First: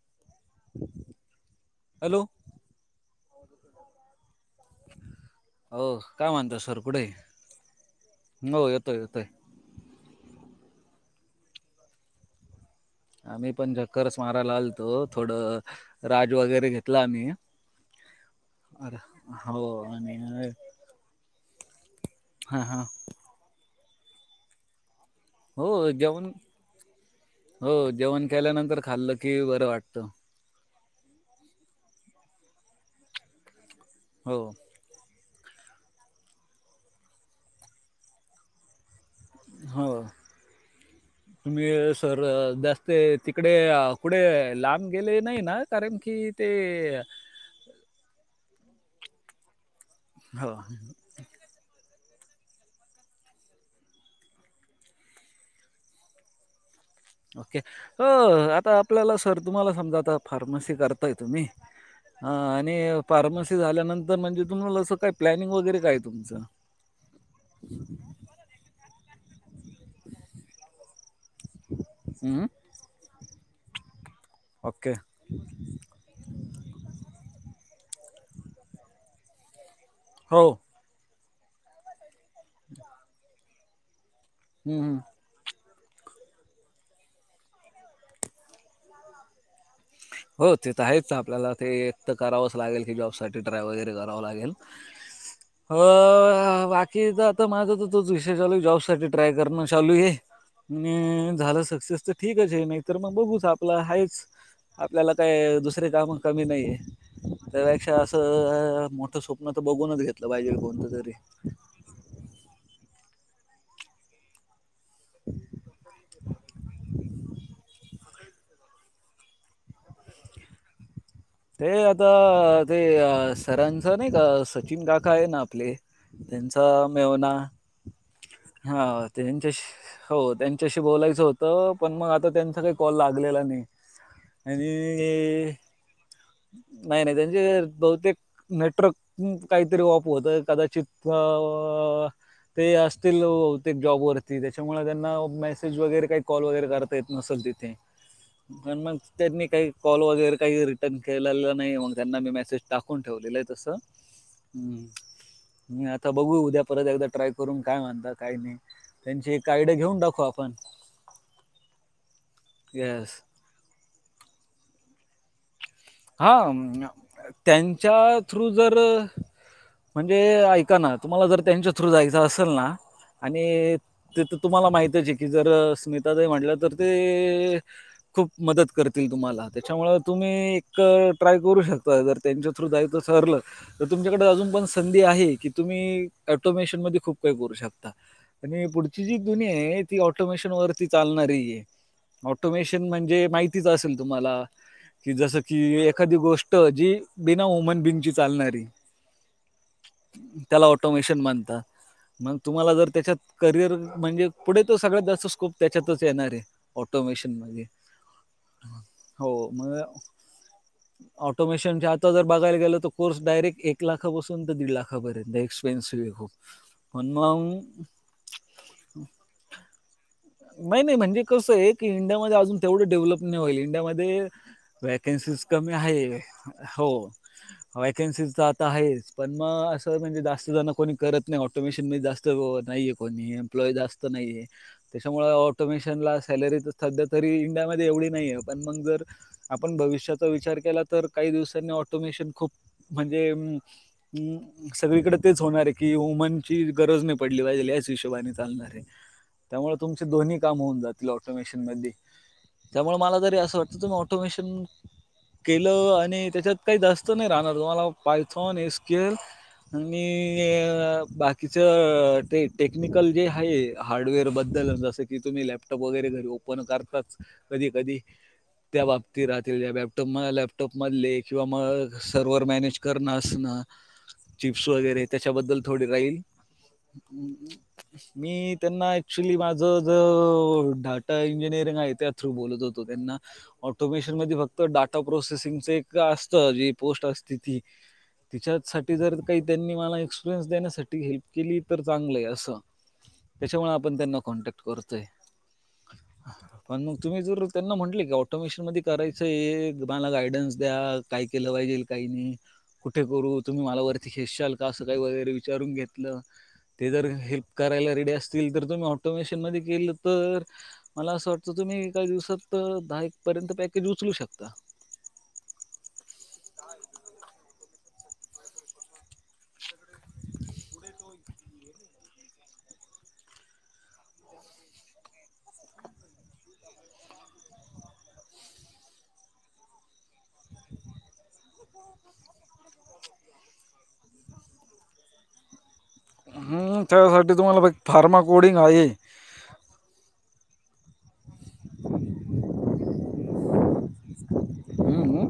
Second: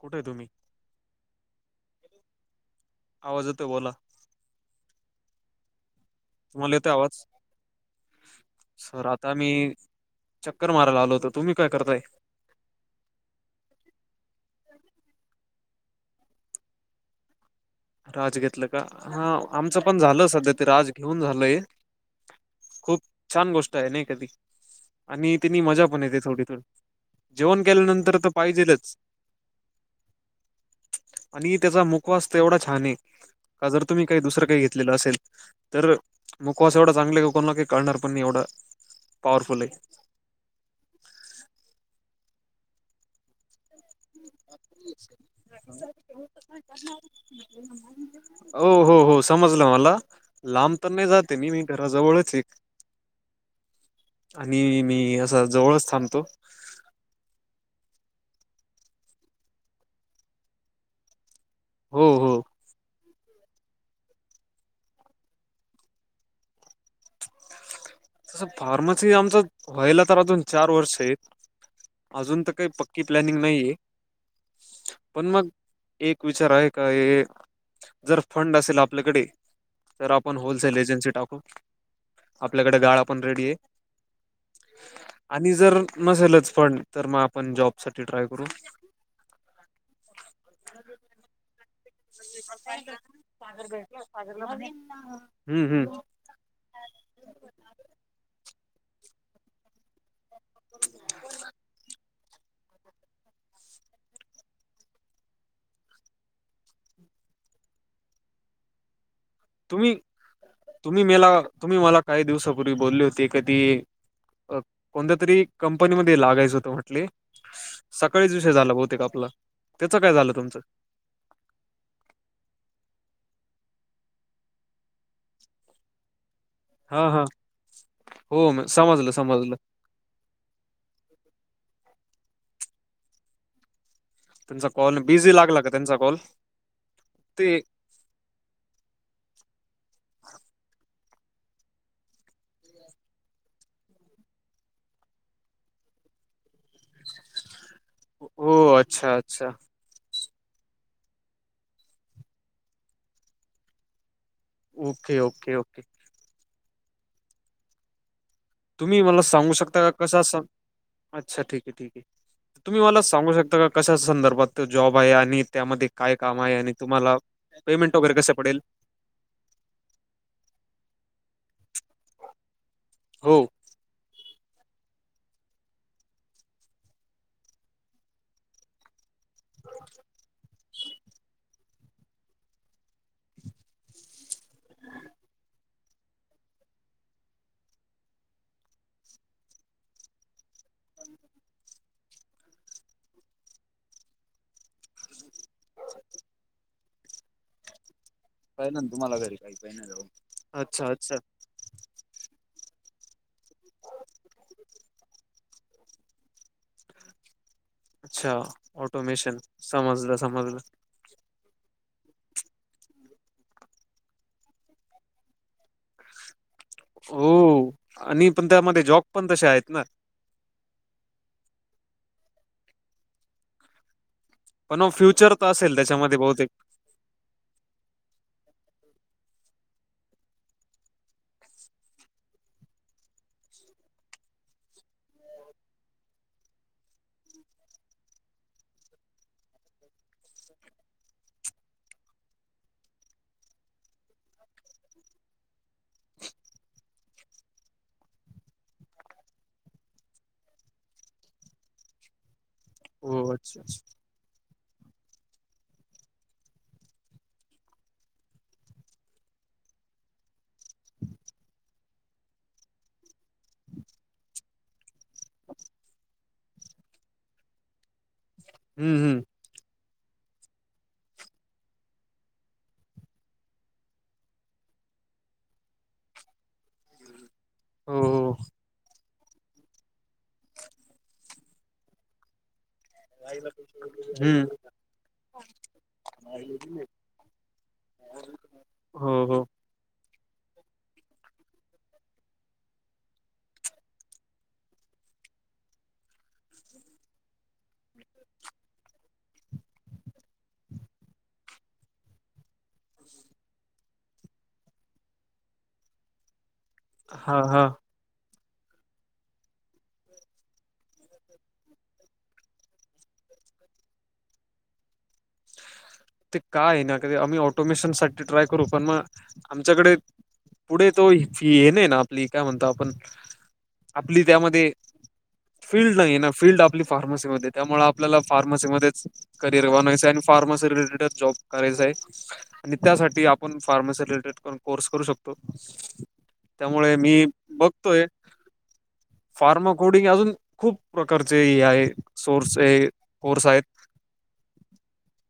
कुठे हाय तुम्ही? हॅलो! आवाज येतोय बोला. हो काय मानता तुम्हाला सर येतोय कुठे? आवाज? हो येतोय येतोय. मी चक्कर मारायला आलो होतो. तुम्ही काय करताय? आम्ही पण झक्करच मारायला आलतो, थोडं राज वगैरे घेतला आम्ही राज घेतलं का? अर हा हो आमचं पण आणि झालं सध्या ते राज घेऊन झालंय. हा हा. खूप छान गोष्ट आहे ना काय ती आणि त्यांनी हो मजा पण येते जेवण थोडी थोडी. जेवण हो केल्यानंतर जेवण तर केल्यानंतर पाहिजेलच खाल्लं की, बरं वाटतं. आणि त्याचा मुकवास तर एवढा छान ये का जर का तुम्ही काही हो दुसरं काही घेत लेलं असेल, तर मुकवास एवढा चांगला ये की कोणाला काही कळणार पण नाही एवढ हो तुम्ही सर जास्त तिकडे पुढे लांब गेले नाही ना, कारण की ते हो हो हो, समजलं मला हो लांब तर नाही जात मी मी घराजवळच ये. आणि मी असा जवळच थांबतो. ओके अ आता आपल्याला सर तुम्हाला, समजा आता फार्मसी करताय तुम्ही? हो हा हो आणि फार्मसी झाल्यानंतर म्हणजे तुम्हाला असं काय प्लॅनिंग वगैरे काय तुमचं? [inaudible] तस फार्मसी आमच व्हायला तर, अजून चार वर्ष आहेत. अजून हं. तर काही पक्की प्लॅनिंग नाही ये. ओके. पण मग एक विचार आहे का? हे जर फंड असेल आपल्याकडे तर आपण हो. होलसेल एजन्सी टाकू, आपल्याकडे गाळा पण रेडी आहे. हम्म, आणि जर नसेलच फंड तर, मग आपण जॉब साठी ट्राय करू. हो ते तर, आहेच आपल्याला ते तर करावंच लागेल की, जॉबसाठी ट्राय वगैरे करावं लागेल हम्म अ हम्म हा वाट कि एकदा आता माझा तर तोच विषय चालू आहे, जॉब साठी ट्राय करणं चालू आहे. नी झालं सक्सेस तर ठीकच आहे, नाहीतर मग बघूच आपलं हायेच. आपल्याला काही दुसरे कामं कमी नाही आहे त्यापेक्षा असं अ अ मोठ स्वप्न तर तुम्ही बघूनच घेतलंच पाहिजेल, कोणतं तुम्ही तरी. मला तुम्ही मला काही दिवसापूर्वी बोलले होते ती का ती अ कोणत्या तरी कंपनी मध्ये लागायच होत म्हटली स सकाळीच विषय झाला बहुतेक आपला, त्याचं काय झालं तुमचं? ते आता ते अ सरांचं नाही का? सचिन काका आहे ना आपले त्यांचा हा हा मेव्हणा हो म- हा समजलं समजलं त्यांच्याशी हो त्यांच्याशी बोलायचं होतं पण, मग आता त्यांचा काही कॉल लागलेला नाही. त्यांचा कॉल बिझी लागला आणि का त्यांचा कॉल? नाही नाही ते त्यांचे बहुतेक नेटवर्क काहीतरी ऑफ होतंय कदाचित अ ते असतील, बहुतेक जॉब वरती त्याच्यामुळे त्यांना मेसेज वगैरे काही कॉल वगैरे करत ता येत नसेल तिथे हो पण, मग अच्छा त्यांनी अच्छा काही कॉल वगैरे काही री टर्न केलेला नाही मग, त्यांना मी मेसेज टाकून ठेवलेला आहे तसं. हम्म. Okay okay okay! मी आता बघू उद्या परत, एकदा ट्राय करून काय म्हणता काय नाही. तुम्ही मला त्यांची एक सांगू आयडिया शकता घेऊन का, टाकू कसा सा? आपण अच्छा ठीक आहे ठीक आहे तुम्ही मला येस सांगू शकता का कशा संदर्भात त जॉब आहे आणि त्यामध्ये काय हा काम आहे आणि म्या तुम्हाला पेमेंट वगैरे त्यांच्या कसं थ्रू पडेल जर म्हणजे ऐका ना तुम्हाला जर त्यांच्या थ्रू जायच असेल ना हो आणि ते तर तुम्हाला माहितच आहे की जर स्मिता ताई म्हटल्या तर ते खूप मदत करतील तुम्हाला, त्याच्यामुळ तुम्ही तर ट्राय करू शकता जर त्यांच्या थ्रू जायचं सरलं. तर तुमच्याकडे अजून पण संधी आहे की तुम्ही ऑटोमेशन मध्ये खूप काही करू शकता. आणि पुढची जी दुनिया आहे ती ऑटोमेशन वरती चालणारी आहे. ऑटोमेशन म्हणजे माहितीच असेल तुम्हाला की जस जी एखादी गोष्ट जी बिना हुमन बिंगची चालणारी त्याला अच्छा अच्छा ऑटोमेशन म्हणता. मग तुम्हाला जर त्याच्यात करिअर म्हणजे पुढे तो सगळ्यात जास्त स्कोप त्याच्यातच येणार आहे. ऑटोमेशन मगे. अच्छा ऑटोमेशन, समजलं समजलं. ऑटोमेशनच्या आता जर बघायला गेलं तर कोर्स डायरेक्ट एक लाखा बसून तर दीड लाखार्यंत एक्सपेनसिव्ह आहे खूप पण मग हो. आणि पण त्यामध्ये जॉब पण तसे आहेत ना. नाही नाही म्हणजे कसं आहे की इंडियामध्येध्ये अजून तेवढं डेव्हलप नाही व्हायलं इंडियामध्ये पण फ्युचर वॅकन्सीज तर कमी असेल आहे त्याच्यामध्ये बहुतेक हो. वेकन्सीज तर आता आहेच पण मग असं म्हणजे जास्त जण कोणी करत नाही ऑटोमेशन मध्ये जास्त तर हो. नाहीये कोणी एम्प्लॉई जास्त नाहीये. त्याच्यामुळे ऑटोमेशनला सॅलरीच सध्या तरी इंडियामध्ये एवढी नाही आहे पण मग जर आपण भविष्याचा विचार केला तर काही दिवसांनी ऑटोमेशन खूप म्हणजे उम्म ऊ सगळीकडे तेच होणार आहे की वुमनची गरज नाही पडली पाहिजे याच हिशेबाने चालणार आहे. त्यामुळ तुमचे दोन्ही काम होऊन जातील ऑटोमेशन मध्ये त्यामुळ मला हो तरी असं अच्छा अच्छा वाटत तुम्ही ऑ ऑटोमेशन. केलं आणि त्याच्यात काही जास्त नाही राहणार तुम्हाला पायथॉन एस्केल आणि बाकीच ते टेक्निकल जे आहे हार्डवेअर बद्दल बद् जस की तुम्ही लॅपटॉप वगैरे घरी ओपन करता कधी कधी त्या हम्म हम्म बाबतीत राह जॅपटॉप लॅपटॉप मधले किंवा मग सर्व्हर मॅनेज करण असणं चिप्स वगैरे त्याच्याबद्दल थोडी राहील. हो हो मी त्यांना क्चुली माझ ज डाटा इंजिनिअरिंग आहे त्या थ्रू बोलत होतो त्यांना ऑटोमेशन मध्ये हम्म फक्त डाटा प्रोसेसिंगच एक असत जी पोस्ट असते ती तिच्यासाठी जर हो काही हो त्यांनी मला एक्सपिरियन्स देण्यासाठी हेल्प केली तर चांगलंय असं. त्याच्यामुळे आपण त्यांना कॉन्टॅक्ट करतोय. पण मग तुम्ही जर त्यांना म्हटले की ऑटोमेशन मध्ये करायचंय मला गायडन्स द्या.. काय केलं पाहिजेल काही नाही. कुठे करू तुम्ही मला वरती खेसशाल का असं काही वगैरे विचारून घेतलं. ते जर हा हेल्प हा करायला रेडी असतील तर तुम्ही ऑटोमेशन मध्ये केलं तर मला असं वाटतं तुम्ही एका दिवसात दहा एक पर्यंत पॅकेज उचलू शकता. ते काय आहे ना कध आम्ही ऑटोमेशनसाठीठी ट्राय करू पण मग आमच्याकडे पुढे तो ये नाही ना आपली काय म्हणतो आपण आपली त्यामध्ये फीलल्ड नाही ना फीलल्ड आपली फार्मसीमध्येध्ये त्यामुळे आपल्याला फार्मसीमध्येच करिअर आणि फार फार्मसी रिटेड जॉब करायचाय आणि त्यासाठी आपण फार्मसी रिटेड कोर्स करू शकतो. हम् त्यामुळे मी त्यासाठी तुम्हाला फार्मा कोडिंग आहे. फार्माकोडिंग अजून खूप प्रकारचे आहे सोर्स कोर्स आहेत. हम्म्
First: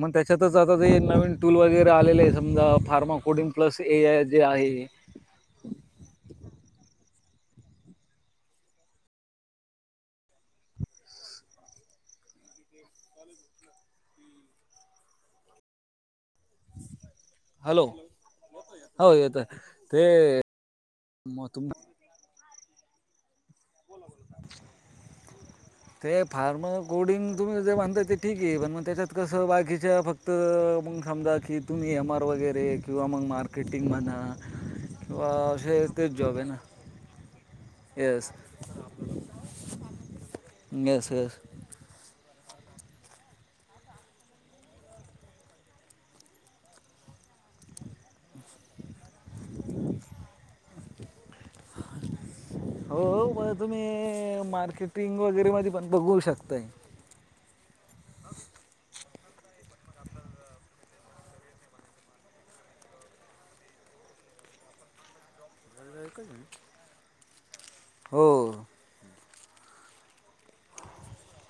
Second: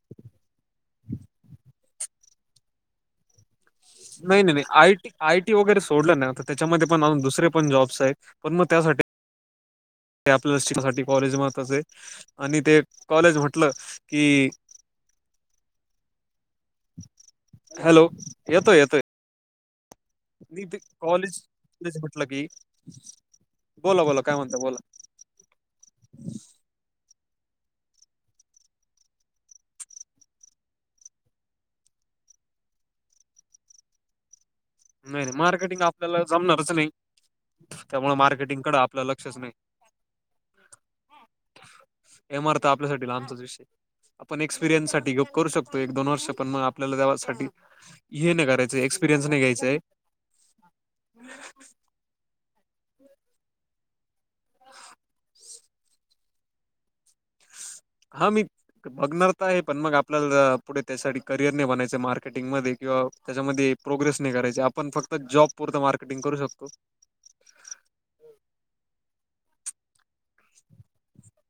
मग त्याच्यातच आता ते नवीन टूल वगैरे आले आहे समजा फार्माकोडिंग नाही नाही नाही आ. आय टी वगैरे सोडलं नाही त्याच्यामध्ये पणज दुरे पण जॉब्स आहेत पण मग त्यासाठी ते आपल्या शिकासाठी कॉलेज मत असे आणि ते कॉलेज म्हटलं की हॅलो येतोय येतोय. हो येत. मी ते कॉलेज म्हटलं की बोला बोला काय म्हणत बोला. ह. ते फार्म कोडिंग तुम्ही जे म्हनताय ते ठीक आहे पण मग त्याच्यात कसं बाकीच्या फक्त फक्त मग समजा की तुम्ही ए एम आर वगैरे किंवा मग मार्केटिंग म्हणा. नाही किंवा नाही मार्केटिंग असे तेच आपल्याला जॉब आहे ना जमणारच नाही. त्यामुळे येस मार्केटिंग कड आपलं लक्षच नाही. येस येस एमारथ आपल्यासाठी लांबचाच विषय आपण एक्सपिरियन्स साठीप करू शकतो एक दोन वर्ष पण मग आपल्याला देसाठी हे नाही करायचं एक्सपिरियन्स नाही्यायंय. [unintelligible] हो म तुम्ही मार्केटिंग वगैरे म पण बघू शकता. ते. ह मित. बघणार तर आहे पण मग आपल्याला पुढे त्यासाठी करिअर नाही बनायचं मार्केटिंग मध्ये किंवा त्याच्यामध्ये प्रोग्रेस नाही करायची आपण फक्त जॉब पुरत मार्केटिंग करू शकतो. हो.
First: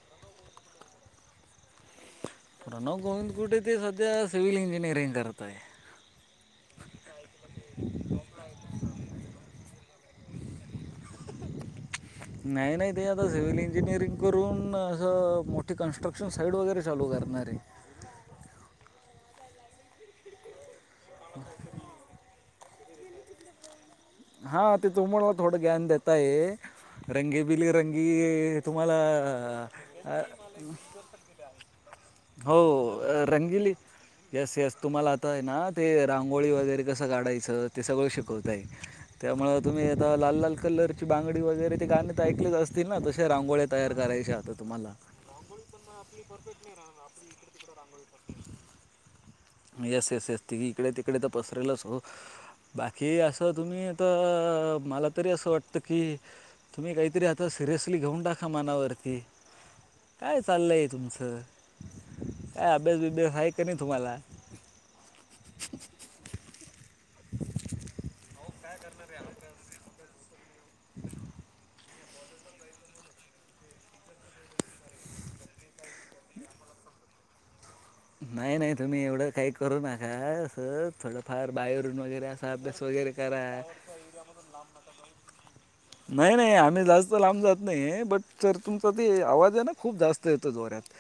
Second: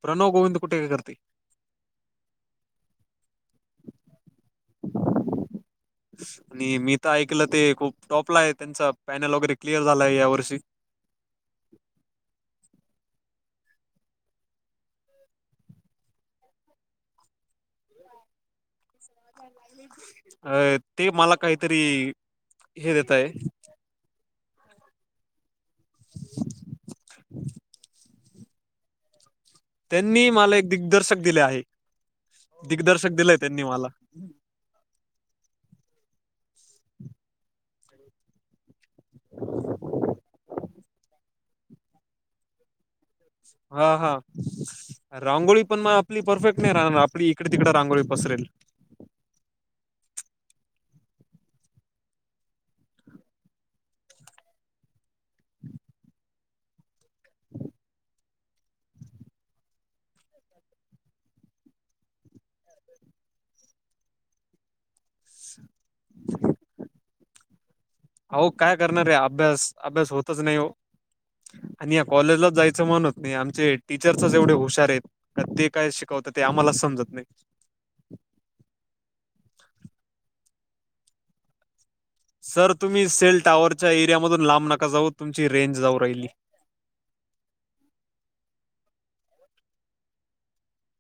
प्रणो गोविंद कुठे का करते. प्रणव गोविंदकुटे ते सध्या सिव्हिल इंजिनिअरिंग करत आहे. ह्. आणि मी तर ऐकलं ते खूप टॉपला आहे त्यांचा पॅनल वगैरे क्लिअर झालाय या वर्षी नाही नाही ते आता सिव्हिल इंजिनिअरिंग करून असं मोठी कन्स्ट्रक्शन साईड वगैरे चालू करणार आहे. अ ते मला काहीतरी हे देतय. हा तेथं मला थोडं ज्ञान देेतय रंगीबिली रंगी. तुम्हाला? अ त्यांनी मला एक दिग्दर्शक दिले आहे हो दिग्दर्शक दिलंय त्यांनी रंगिली. मला येस यस तुम्हाला आता आहे ना ते रांगोळी वगैरे कसं काढायचं ते सगळं शिकवत आहे. त्यामु तुम्ही आता लाल लाल कलर. ची बांगडी वगैरे ते गाण ते ऐकलेच असते. होतील ना तशा राऊत. हा हा रांगोळी पण म आपली परफेक्ट नाही रा आपली तिकडे तिकडे रांगोळी पसरल. मी एस एस एस ती इकडे तिकडे तर पसरलच अस हो. बाकी असं तुम्ही तर मला तरी असं वाटतं की तुम्ही काहीतरी आता सिरियसली घेऊन टाका मनावरती काय चाललं आहे तुमचं काय अभ्यासबिभ्यास आहे का नाही तुम्हाला [unintelligible] अ काय करणारे अभ्यास अभ्यास होतच नाही. आणि या कॉलेजलाच जायचं म्हण होत नाही आमचे टीचरच एवढे हुशार आहेत. का ते काय शिकवतं ते आम्हालाच समजत नाही. नाही नाही तुम्ही एवढं काही करू नका असं थोडंफार बाहेरून वगैरे असा सर अभ्यास तुम्ही वगैरे सेल करा टावरच्या एरिया मधून लांब नका जाऊ तुमची रेंज जाऊ राहिली. नाही आम्ही जा. लांब जात नाही बट तर तुमचा त आवाज आहे ना खूप जास्त य जोऱ्यात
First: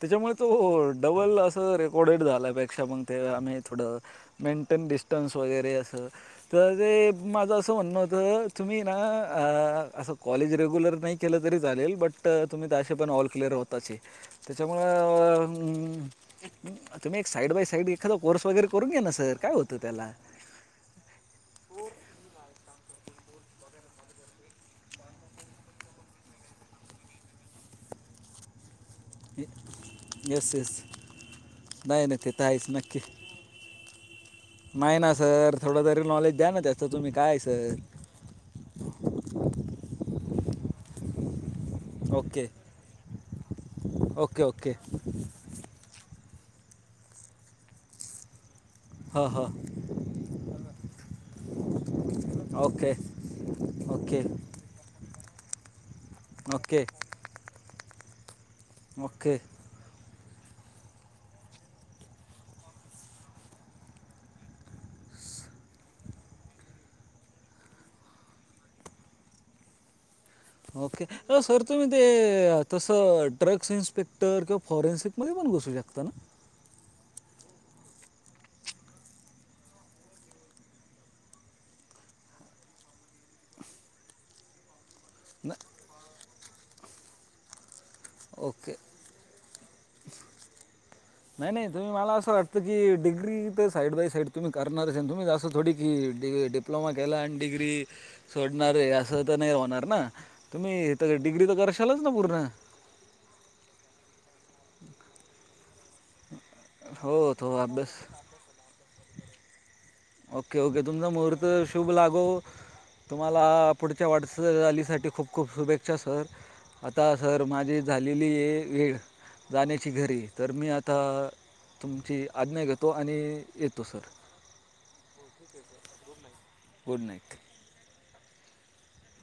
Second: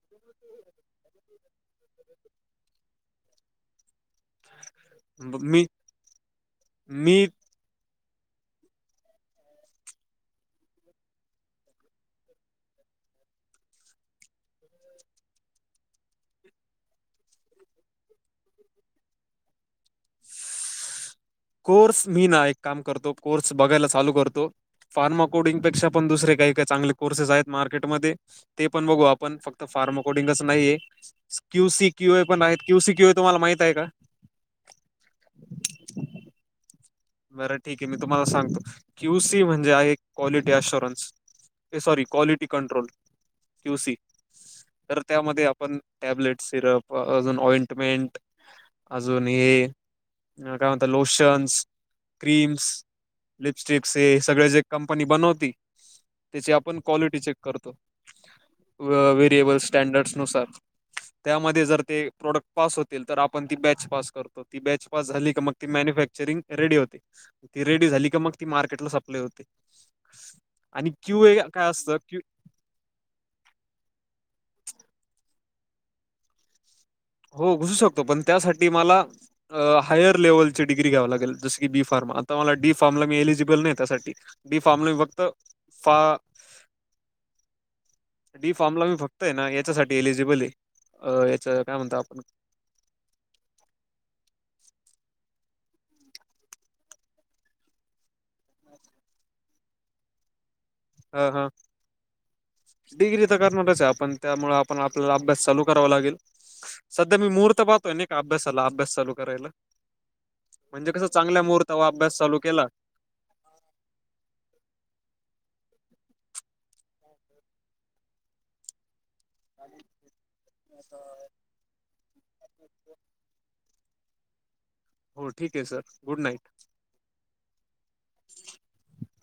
त्याच्यामुळे तो डबल च रेकॉर्डेड झाल्यापेक्षा मग आम्ही थोड मेंटेन डीस टन्स ब- मी वगैरे असं, तर ते मी माझं असं म्हणणं होतं, तुम्ही ना असं कॉलेज रेग्युलर नाही केलं तरी चालेल, बट तुम्ही त् असे पण ऑल क्लिअर होता. ताचे त्याच्यामुळं, अ तुम्ही एक साईड बाय साईड एखादा कोर्स वगैरे करून घ्या ना सर, काय होतं त्याला. कोर्स मी ना एक काम करतो, कोर्स बघायला चालू करतो. फार्मा कोडिंगपेक्षा पण दुसरे काही काही चांगले कोर्सेस आहेत मार्केटमध्ये, ते पण बघू आप पण फक्त फार्मा कोडिंगच येस नाहीये, येस क्यूसी नाही क्यूए नाही ते पण तर आहेत आहेच क्यूसी नक्की क्यूए तुम्हाला माहित आहे का? नाही ना सर, थोडं तरी नॉलेज द्या ना त्यात. बरं ठीक आहे मी तुम्हाला सांगतो, क्यू सी म्हणजे आहे, क्वालिटी अशुरन्स. ऐ sorry, okay quality control Q C okay okay तर त्यामध्ये आपण टॅबलिट सिरप अजून ऑइंटमेनट. अजून ह ह हे, काय म्हणत? लोशन्स. क्रीम्स, ओके लिपस्टिक्स हे ओके सगळे जे कंपनी बनवती, त्याची आपण ओके क्वालिटी चेक करतो. ओके वेरिएबल स्टॅडर्डस नुसार. त्यामध्ये जर ते प्रोडक्ट पास होतील, तर आपण ती बॅच पास करतो. ती बॅच पास झाली का? मग ती मॅन्युफॅक्चरिंग रेडी होते ती रेडी झाली का? मग ती मार्केटला सप्लाय होते. आणि ओके, क्यू ए सर काय तुम्ही असतं ते क्यू तसं ड्रग्स इन्स्पेक्टर किंवा फॉरेन्सिकमध्येध्ये पण घसू शकतं ना? हो घुसू शकतो, पण त्यासाठी मला हायर लेवल डिग्री घ्याव लागेल, जस की बी फार्म, आता मला डी फार्ला मी एलिजिबल नाही, त्यासाठी. डी फार्म फक्त [inaudible] फा डी ओके फॉर्मला मी फक्तय ना याच्यासाठी एलिजिबले अ याच नाही नाही काय तुम्ही म्हणत मला आपण असं वाटतं डिग्री तर साईड बाय साईड तुम्ही करणार असेल तुम्ही जासं थोडी की डिप्लोमा केला, आणि डिग्री सोडणारे, असं त नाही होणार ना. तुम्ही त ह डग्री हा त करराशलच ना प पुर्ण. डिग्री तर करणारचे आपण. त्यामुळे आपण आपल्याला अभ्यास चालू करावा लागेल. सध्या मी हो तो मुहूर्त अभ्यास पाहतोय नाही का, अभ्यासाला, अभ्यास चालू करायला. ओके ओके, म्हणजे कसं तुमचा चांगल्या मुहूर्त मुहूर्तावर शुभ अभ्यास लागो. चालू केला तुम्हाला, पुढच्या वाटचालीसाठी खूप खूप शुभेच्छा सर. आता सर माझी झालेल्या, वेळ. जाण्याची घरी तर मी आता, तुमची आज्ञा घेतो, आणि येतो सर. हो ठीके sir, good night. Good night. [inaudible]